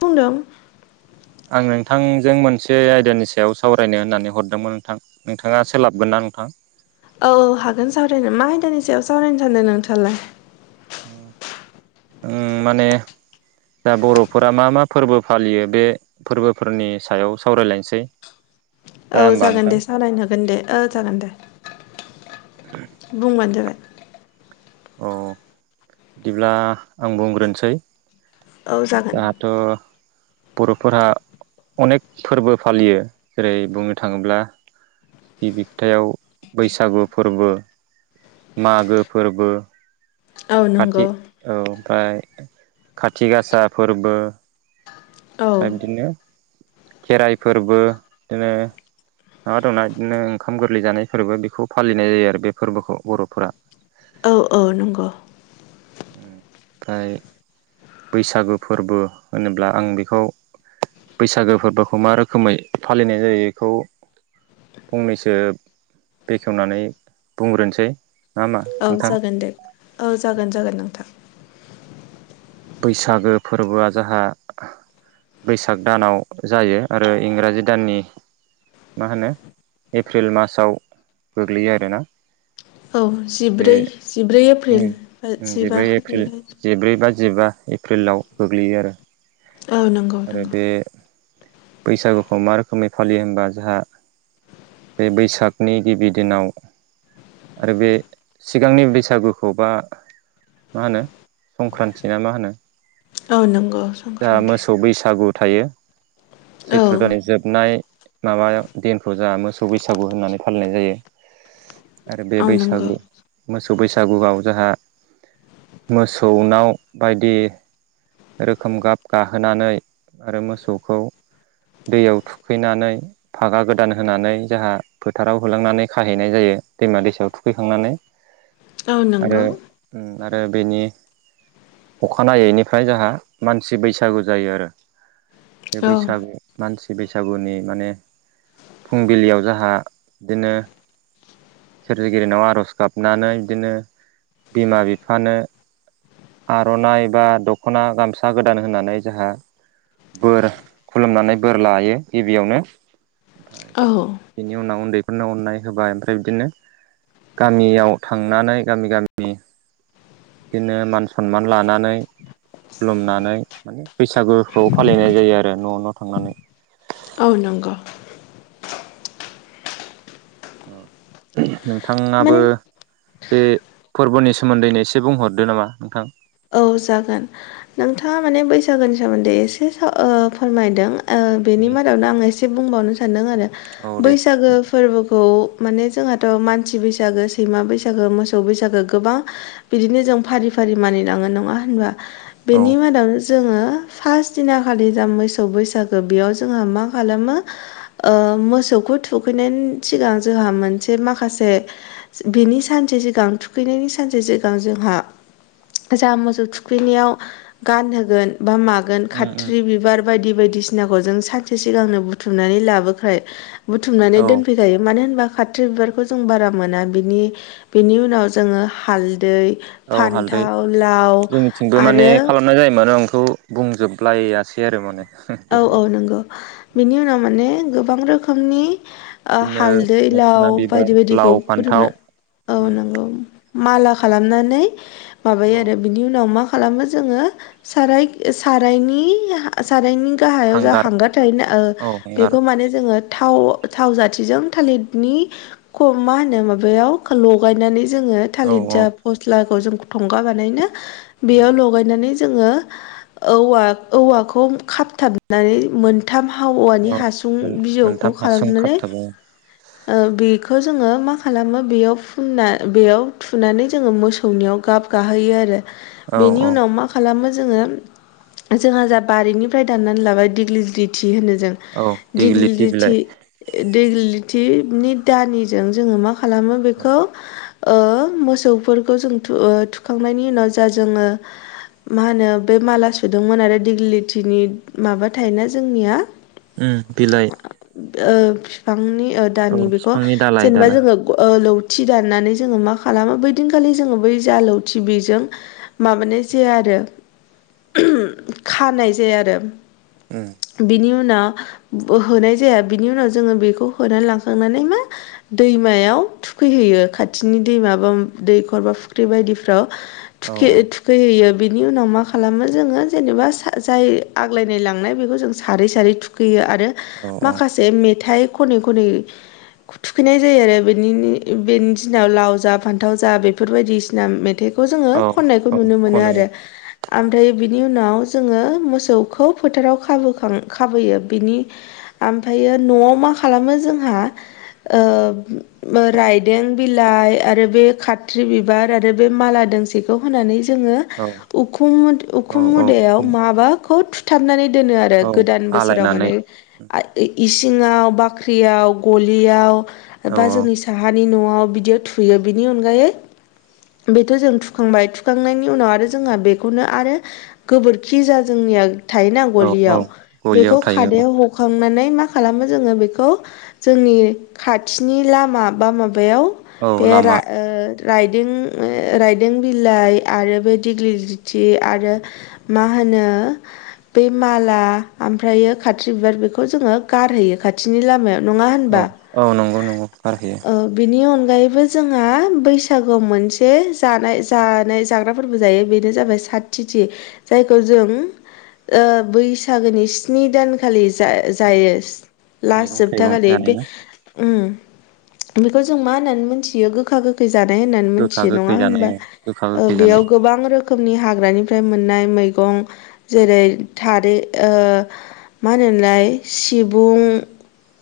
बुंदों आं नोंथांजों मोनसे आयदानि सायाव सावरायनो होननानै हरदोंमोन नोंथां नोंथाङा सोलाबगोन ना नोंथां औ औ हागोन सावरायनो मा आयदानि सायाव सावरायनो सानदों नोंथाङालाय उम माने दा बर'फोरा मा मा फोरबो फालियो बे फोरबोफोरनि सायाव सावरायलायनोसै औ जाया होमबा जागोन नोंथां दे सावरायनो हागोन दे ओ जागोन दे बुंबानो जाबाय औ बिदिब्ला आं बुंग्रोनोसै औ जागोन थ' बर'फोरा अनेक फोरबो फालियो जेरै बुंनो थाङोब्ला गिबि खोथायाव बैसागु फोरबो मागो फोरबो औ खाथि नंगौ औ ओमफ्राय खाथि गासा फोरबो औ बा इदिनो खेराइ फोरबो इदिनो माबा दंना इदिनो ओंखाम गोरलै जानाय फोरबो बेखौ फालिनाय जायो आरो बे फोरबोखौ बर'फोरा औ औ नंगौ ओमफ्राय बैसागो फोरबो होनोब्ला आं बे औ बैसागो फोरबोखौ मा रोखोमै फालिनाय जायो बेखौ फंनैसो बेखेवनानै बुंग्रोनोसै। नङा होमबा औ नोंथां जागोन दे औ जागोन जागोन नोंथां। बैसागो फोरबोआ जाहा बैसाग दानाव जायो आरो इंराजि दाननि मा होनो एप्रिल मासाव गोग्लैयो आरोना। औ बे जिब्रै जिब्रै एप्रिल जिबा जिब्रै एप्रिल खालिनिफ्राय जिब्रै बा जिबा एप्रिलाव गोग्लैयो आरो। औ नंगौ आरो नंगौ बे बैसागुखौ मा रोखोमै फालियो होनबा जोंहा बे बैसागनि गिबि दिनाव आरो बे सिगांनि बैसागुखौ बा मा होनो संक्रान्ति ना मा होनो औ नंगौ जाहा संक्रान्ति मोसौ बैसागु थायो। औ सैथ्र' दानि जोबनाय माबा दिनखौ जोंहा मोसौ बैसागु होननानै फालिनाय जायो। आरो बे औ नंगौ बैसागु मोसौ बैसागुआव जोंहा मोसौनाव बायदि रोखोम गाब गाहोनानै ओरै मोसौखौ दैयाव थुखैनानै फागा गोदान होनानै जोंहा फोथाराव होलांनानै खाहैनाय जायो दैमा दैसायाव थुखैखांनानै। [inaudible] नंगौ आरो आरो बेनि अखानायैनिफ्राय जोंहा मानसि बैसागु जायो आरो। बे औ बैसागु मानसि बैसागुनि माने फुंबिलियाव जोंहा इदिनो सोरजिगिरिनाव आर'ज गाबनानै बिदिनो बिमा बिफानो आर'नाइ बा दख'ना गामसा गोदान होननानै जोंहा बोर खुलुमनानै बोर लायो गिबियावनो। औ बिनि उनाव उन्दैफोरनो अननाय होबाय ओमफ्राय बिदिनो गामियाव थांनानै गामि गामि बिदिनो मान सनमान लानानै खुलुमनानै बैसागुखौ फालिनाय जायो आरो न' न' थांनानै। आ नंगौ। नोंथाङाबो माने बे फोरबोनि सोमोन्दैनो एसे बुंहरदो नामा नोंथां। औ जागोन नोंथाङा माने बैसागुनि सोमोन्दै एसे साव ओ फोरमायदों। ओ बेनि मादावनो आं एसे बुंबावनो सानदों आरो औ दे बैसागो फोरबोखौ माने जोंहाथ' मानसि बैसागो सैमा बैसागो मोसौ बैसागो गोबां बिदिनो जों फारि फारि मानिलाङो नङा होनबा औ बेनि मादावनो जों जोङो फास दिना खालि जाहा मोसौ बैसागो बेयाव जोंहा मा खालामो ओ मोसौखौ थुखैनायनि सिगां जोंहा मोनसे माखासे बेनि सानसे सिगां थुखैनायनि सानसे सिगां जोंहा जा मोसौ थुखैनायाव गानहोगोन बा मागोन खाथ्रि बिबार बायदि बायदिसिनाखौ जों सानसे सिगांनो बुथुमनानै लाबोखायो बुथुमनानै औ दोनफै खायो मानो होनबा खाथ्रि बिबारखौ जों बारा मोना बिनि बेनि उनाव जोङो हालदै फान्थाव लाव थिंबो माने आरो खालामनाय जायोमानो आं इखौ बुंजोबलायासै आरो माने। औ औ दहाय नंगौ बिनि उनाव माने गोबां रोखोमनि ओ बिदिनो हालदै लाव मोखोना बिबार बायदि लाव बायदिखौ फान्थाव फुदुंनो औ नंगौ। माला खालामनानै माबायो औ आरो। बिनि उनाव मा खालामो जोङो साराय सारायनि सारायनि गाहायाव जा हांगार थायोना औ हांगार बेखौ माने जोङो थाव थाव जाथिजों थालिरनि मा होनो माबायाव लगायनानै जोङो औ थालिर औ जा फस्लाखौ जों थंगा बानायो ना बेयाव लगायनानै जोङो औवा औवाखौ खाबथाबनानै मोन थाम औवानि औ हासुं बिजौखौ मोनथाम हासुं खालामनानै खाबथाबो बेखौ जोङो मा खालामो बेयाव फुनना बेयाव थुनानै जोङो मोसौनियाव गाब गाहोयो आरो औ बेनि औ उनाव मा मा खालामो जोङो जोंहा जा बारिनिफ्राय दाननानै लाबाय दिग्लि लिथि होनो जों औ दिग्लि दिग्लिथि बिलाइ लिथि दिग्लि लिथिनि दानिजों जोङो मा खालामो औ बेखौ ओ मोसौफोरखौ जों ओ थुखांनायनि उनाव जा जोङो मा होनो बे माला सुदोंमोन आरो दिग्लि लिथिनि माबा थायोना जोंनिया उम बिलाइ ओ बिफांनि औ दानि ओ बेखौ बिफांनि दालाय जेनेबा दालाय जोङो ओ लौथि दाननानै जोङो मा खालामो बैदिन खालि जोङो बै जा लौथि बेजों माबानाय जाया आरो खानाय जाया आरो उम बिनि उनाव होनाय जाया बिनि उनाव जोङो बेखौ होना लांखांनानै मा दैमायाव थुखैहैयो खाथिनि दैमा बा दैखर बा फुख्रि बायदिफ्राव औ थुखि औ थु खैहैयो बिनि उनाव मा खालामो जोङो जेनेबा जाय आग्लायनाय लांनाय बेखौ जों सारै सारै थु खैयो आरो औ माखासे मेथाइ खनै खनै थुखैनाय जायो आरो बेनि बेनि दिनाव लाव जा फानथाव जा बेफोर बायदिसिना मेथाइ खौ जोङो औ खननायखौ औ नुनो मोनो खनो आरो ओमफ्राय बिनि उनाव जोङो मोसौखौ फोथाराव खाबोखां खाबोयो बिनि ओमफ्रायो न'वाव मा खालामो जोंहा ओ ओ रायदों बिलाइ आरो बे खाथ्रि बिबार आरो बे माला दोंसेखौ होनानै जोङो औ उखुम उखुम औ औ मुदायाव माबाखौ थु थुथाबनानै दोनो आरो औ गोदान बोसोराव माने आलायनानै इसिङाव बा ख्रियाव गलियाव औ बा औ जोंनि साहानि न'वावनो बिदियाव थुयो बिनि अनगायै बेथ' जों थुखांबाय थुखांनायनि उनाव आरो जोंहा बेखौनो आरो गोबोरखि जा जोंनिया थायोना औ औ गलियाव गलियाव बेखौ थायो औ खादायाव हखांनानै मा खालामो जोङो बेखौ जोंनि खाथिनि लामा बा माबायाव औ बे रा लामा राइदों राइदों बिलाइ आरो बे दिग्लि लिथि आरो मा होनो बे माला ओमफ्रायो खाथ्रि बिबार बेखौ जोङो गारहैयो खाथिनि लामायाव नङा औ औ नंगौ नंगौ गारहैयो बेनि अनगायैबो जोंहा बैसागुआव मोनसे जानाय जानाय जाग्रा फोरबो जायो बेनो जाबाय जाय टिथि जायखौ जो ओ बैसागोनि सि स्नि दानखालि जा जायो लास मैगं जोबथा थाइगं खालि जानाय बे ना उम बेखौ जों मा होननानै मिथियो गोखा गो खै जानाय होननानै गोखा मिथियो गोखै नङा जानाय होनबा गोखा गोखै जानाय बेयाव गोबां रो रोखोमनि हाग्रानिफ्राय मोननाय मैगं जेरै थारै ओ मा होनोमोनलाय सिब ब्रु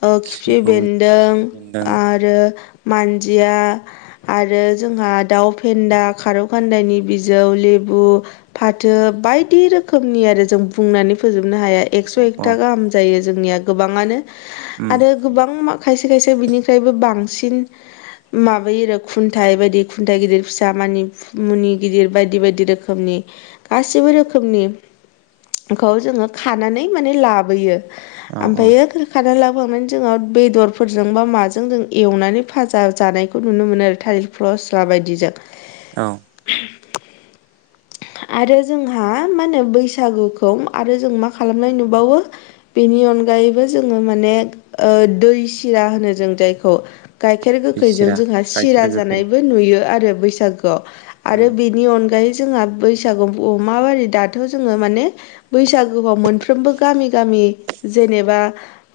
ओ खिफि सिबुं बेन्दों बेन्दों आरो मानदिया आरो जोंहा दाउ फेन्दा खारौ गान्दाय बिजौ लेबु फाथो बायदि रोखोमनि आरो जों बुंनानै फोजोबनो हाया एकस' औ औ एकथा गाहाम जायो जोंनिया गोबाङानो उम आरो गोबां मा खायसे खायसे बिनिफ्रायबो बांसिन माबायो आरो खुन्थाइ बायदि खुन्थाइ गिदिर फिसा मानि मुनि गिदिर बायदि बायदि रोखोमनि गासैबो रोखोमनि बेखौ जोंङो खानानै माने लाबोयो औ औ ओमफ्रायो खाना लाबोखांनानै जोंङो बेदरफोरजों बा माजों जों एवनानै फाजा जानायखौ नुनो मोनो आरो थालिर फस्ला बायदिजों औ आरो जोंहा मा होनो बैसागोखौ आरो जों मा खालामनाय नुबावो बेनि अनगायैबो जोंङो माने ओ दै सिरा होनो जों जायखौ गाइखेर गोखैजों लेसिरा जोंहा सिरा गाइखेर गोखै जानायबो नुयो आरो बैसागोयाव उम आरो बे नि अनगायै जोंहा बैसागुखौ‌ मि बि दाथ' जोंङो माने बैसागोयाव मोनफ्रोमबो गामि गामि जेनेबा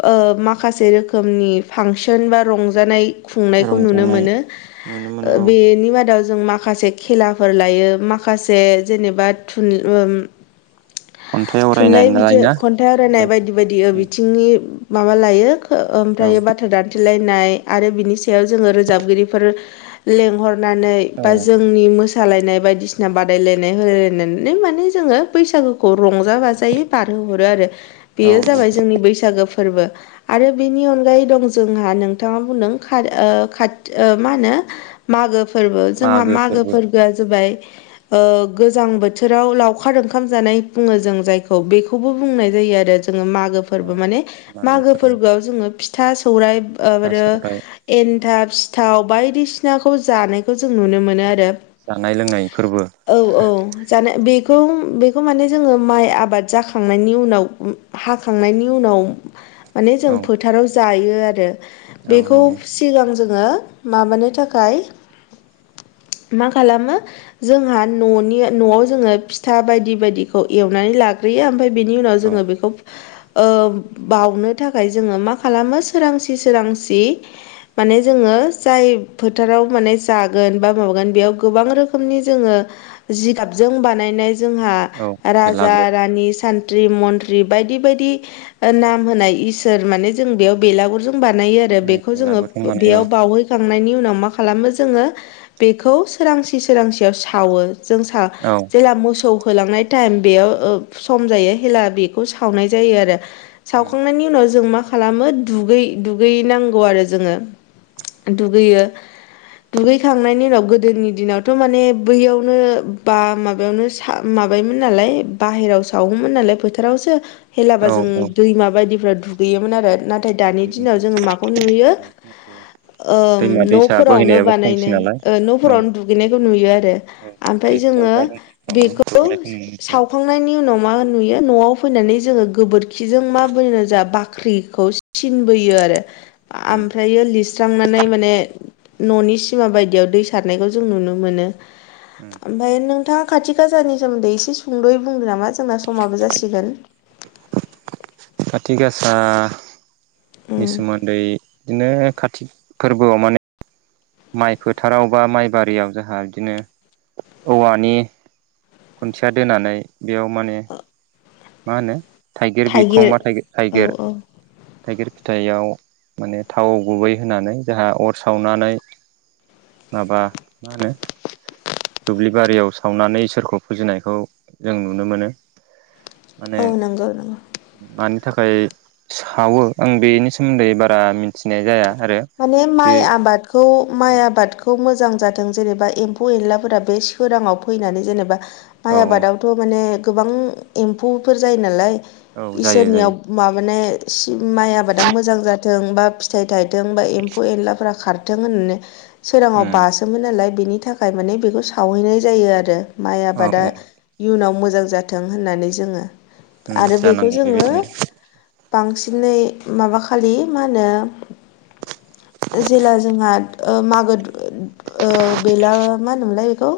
ओ माखासे रोखोमनि फांसन बा रंजानाय खुंनायखौ नुनो रंजानाय मोनो नुनो मोनो औ बेनि मादाव जों माखासे खेलाफोर लायो मा खासे जेनेबा थुन ओ खन्थाइ आवरायनाय थुनलाइ नालाय बिजिर ना खन खनथाइ आवरायनाय बायदि बायदि औ बिथिंनि माबा लायो ओमफ्राय बाथ्रा दान लायनाय आरो बिनि सायाव जोंङो रोजाबगिरिफोर लेंहरनानै औ बा जों नि मोसालायनाय बायदिसिना बायदिसिना बादायलायनाय होलायलायनानै माने जोङो बैसागोखौ रंजा बाजायै बारहोहरो आरो बेयो औ जाबाय जोंनि बैसागो फोरबो आरो बेनि अनगायै दं जोंहा नोंथांङा बुंदों खाथि मा होनो मागो फोरबो जोंहा मागो फोरबोया जाबाय ओ गोजां बोथोराव लावखार ओंखाम जानाय बुंङो जों जायखौ बेखौबो बुंनाय जायो आरो जोंङो मा औ बेफोरबो माने मागो फोरबोआव जोंङो फिथा सौराइ [unintelligible] फिथा आरो सावराय एन्थाब सिथाव बायदिसिनाखौ जानायखौ जों नुनो मोनो आरो जानाय लोंनाय फोरबो औ औ जानाय बेखौ बेखौ माने जोंङो माइ आबाद जाखांनायनि उनाव हाखांनायनि उनाव माने जों औ फोथाराव जायो आरो औ बेखौ नंगौ सिगां जोंङो माबानो थाखाय मा खालामो जोंहा न'नि न'आव जोंङो फिथा बायदि बायदिखौ एवनानै लाग्रोयो ओमफ्राय बिनि उनाव औ जोंङो बेखौ ओ बावनो थाखाय जोंङो मा खालामो सोरांसि सोरांसि माने जोंङो जाय फोथाराव माने जागोन बा माबागोन बेयाव गोबां रोखोमनि जोंङो जिगाबजों बानायनाय जोंहा औ राजा बेलागुर रानि सान मन्त्रि मन्त्रि बायदि बायदि नाम होनाय इसोर माने जों बेयाव बेलागुरजों बानायो आरो दा बेखौ जोंङो बेलागुर होनबानाय औ बेयाव बावो खांनायनि उनाव मा खालामो जोंङो बेखौ सोरांसि सोरांसियाव सावो जों सा औ जेला मोसौ फोलांनाय टाइम बेयाव सम जायो हेब्ला बेखौ सावनाय जायो आरो सावखांनायनि उनाव जों मा खालाम खालामो दुगै दुगै नांगौ आरो जोंङो दुगैयो दुगैखांनायनि उनाव गोदोनि दिनावथ' माने बैयावनो बा माबायावनो माबायोमोन नालाय बाहेरायाव सावोमोन नालाय फोथारावसो। हेलाबा औ जों औ दैमा बायदिफ्राव दुगैयोमोन आरो नाथाय दानि दिनाव जोंङो माखौ नुहैयो। ओम दैमा दैसा न'फोरावनो बोहैनायाबो खमसै नालाय बानायनो औ न'फोरावनो दुगैनायखौ नुयो आरो औ ओमफ्राय बे जोङो दबनायखौ [unintelligible] मोनसै आरो नि उनाव मा नुयो न'आव फैनानै जोंङो गोबोरखिजों मा बोनो जा बाख्रिखौ सिन बोयो आरो ओमफ्राय उम ओमफ्रायो लिरस्रांनानै माने न'नि सिमा बायदियाव दै सारनायखौ जों नुनो मोनो उम ओमफ्राय नोंथांङा खाथि खालाानि सोमोनदै एसे सुंद'यै बुंदों नामा जोंना समाबो जासिगोन खातिग गासा उम नि सोमोन्दै बिदिनो कातिक फोरबोआव माने माइ फोथाराव बा माइ बारियाव जोंहा बिदिनो औवानि खुनथिया दोनानै बेयाव माने मा होनो थाइगिर बिखं बा थाइ औ थाइगिर औ थाइगिर फिथाइयाव माने थाव गुबै होनानै जाहा अर सावनानै माबा मा होनो दुब्लि बारियाव सावनानै इसोरखौ फुजिनायखौ जों नुनो मोनो। माने औ नंगौ नंगौ मानि थाखाय सावो आं बेनि सोमोन्दै बारा मिथिनाय जाया आरो माने बे माइ आबाद खौ माइ आबादखौ मोजां जाथों जेनेबा एम्फौ एनलाफोरा बे सोराङाव फैनानै जेनेबा माइ औ आबादावथ' माने गोबां एम्फौफोर जायो नालाय औ जायो इसोरनियाव जायो माबाने सि माइ आबादा मोजां जाथों बा फिथाइ थाइथों बा एम्फौ एनलाफोरा खार थों होननानै सोराङाव उम बासोमोन नालाय बेनि थाखाय माने बेखौ सावहैनाय जायो आरो। माइ औ आबादा औ इयुनाव मोजां जाथों होननानै जोङो। उम आरो बेखौ जानांगौ जोङो बेबायदिनो बांसिनै माबाखालि मा होनो जेला जोंहा ओ मागो बेला मा होनोमोनलाय बेखौ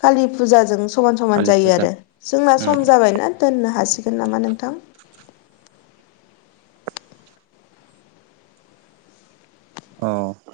कालि फुजाजों समान समान कालि जायो फुजा आरो जोंना सम उम जाबायना दोननो हासिगोन नामा नोंथां? अ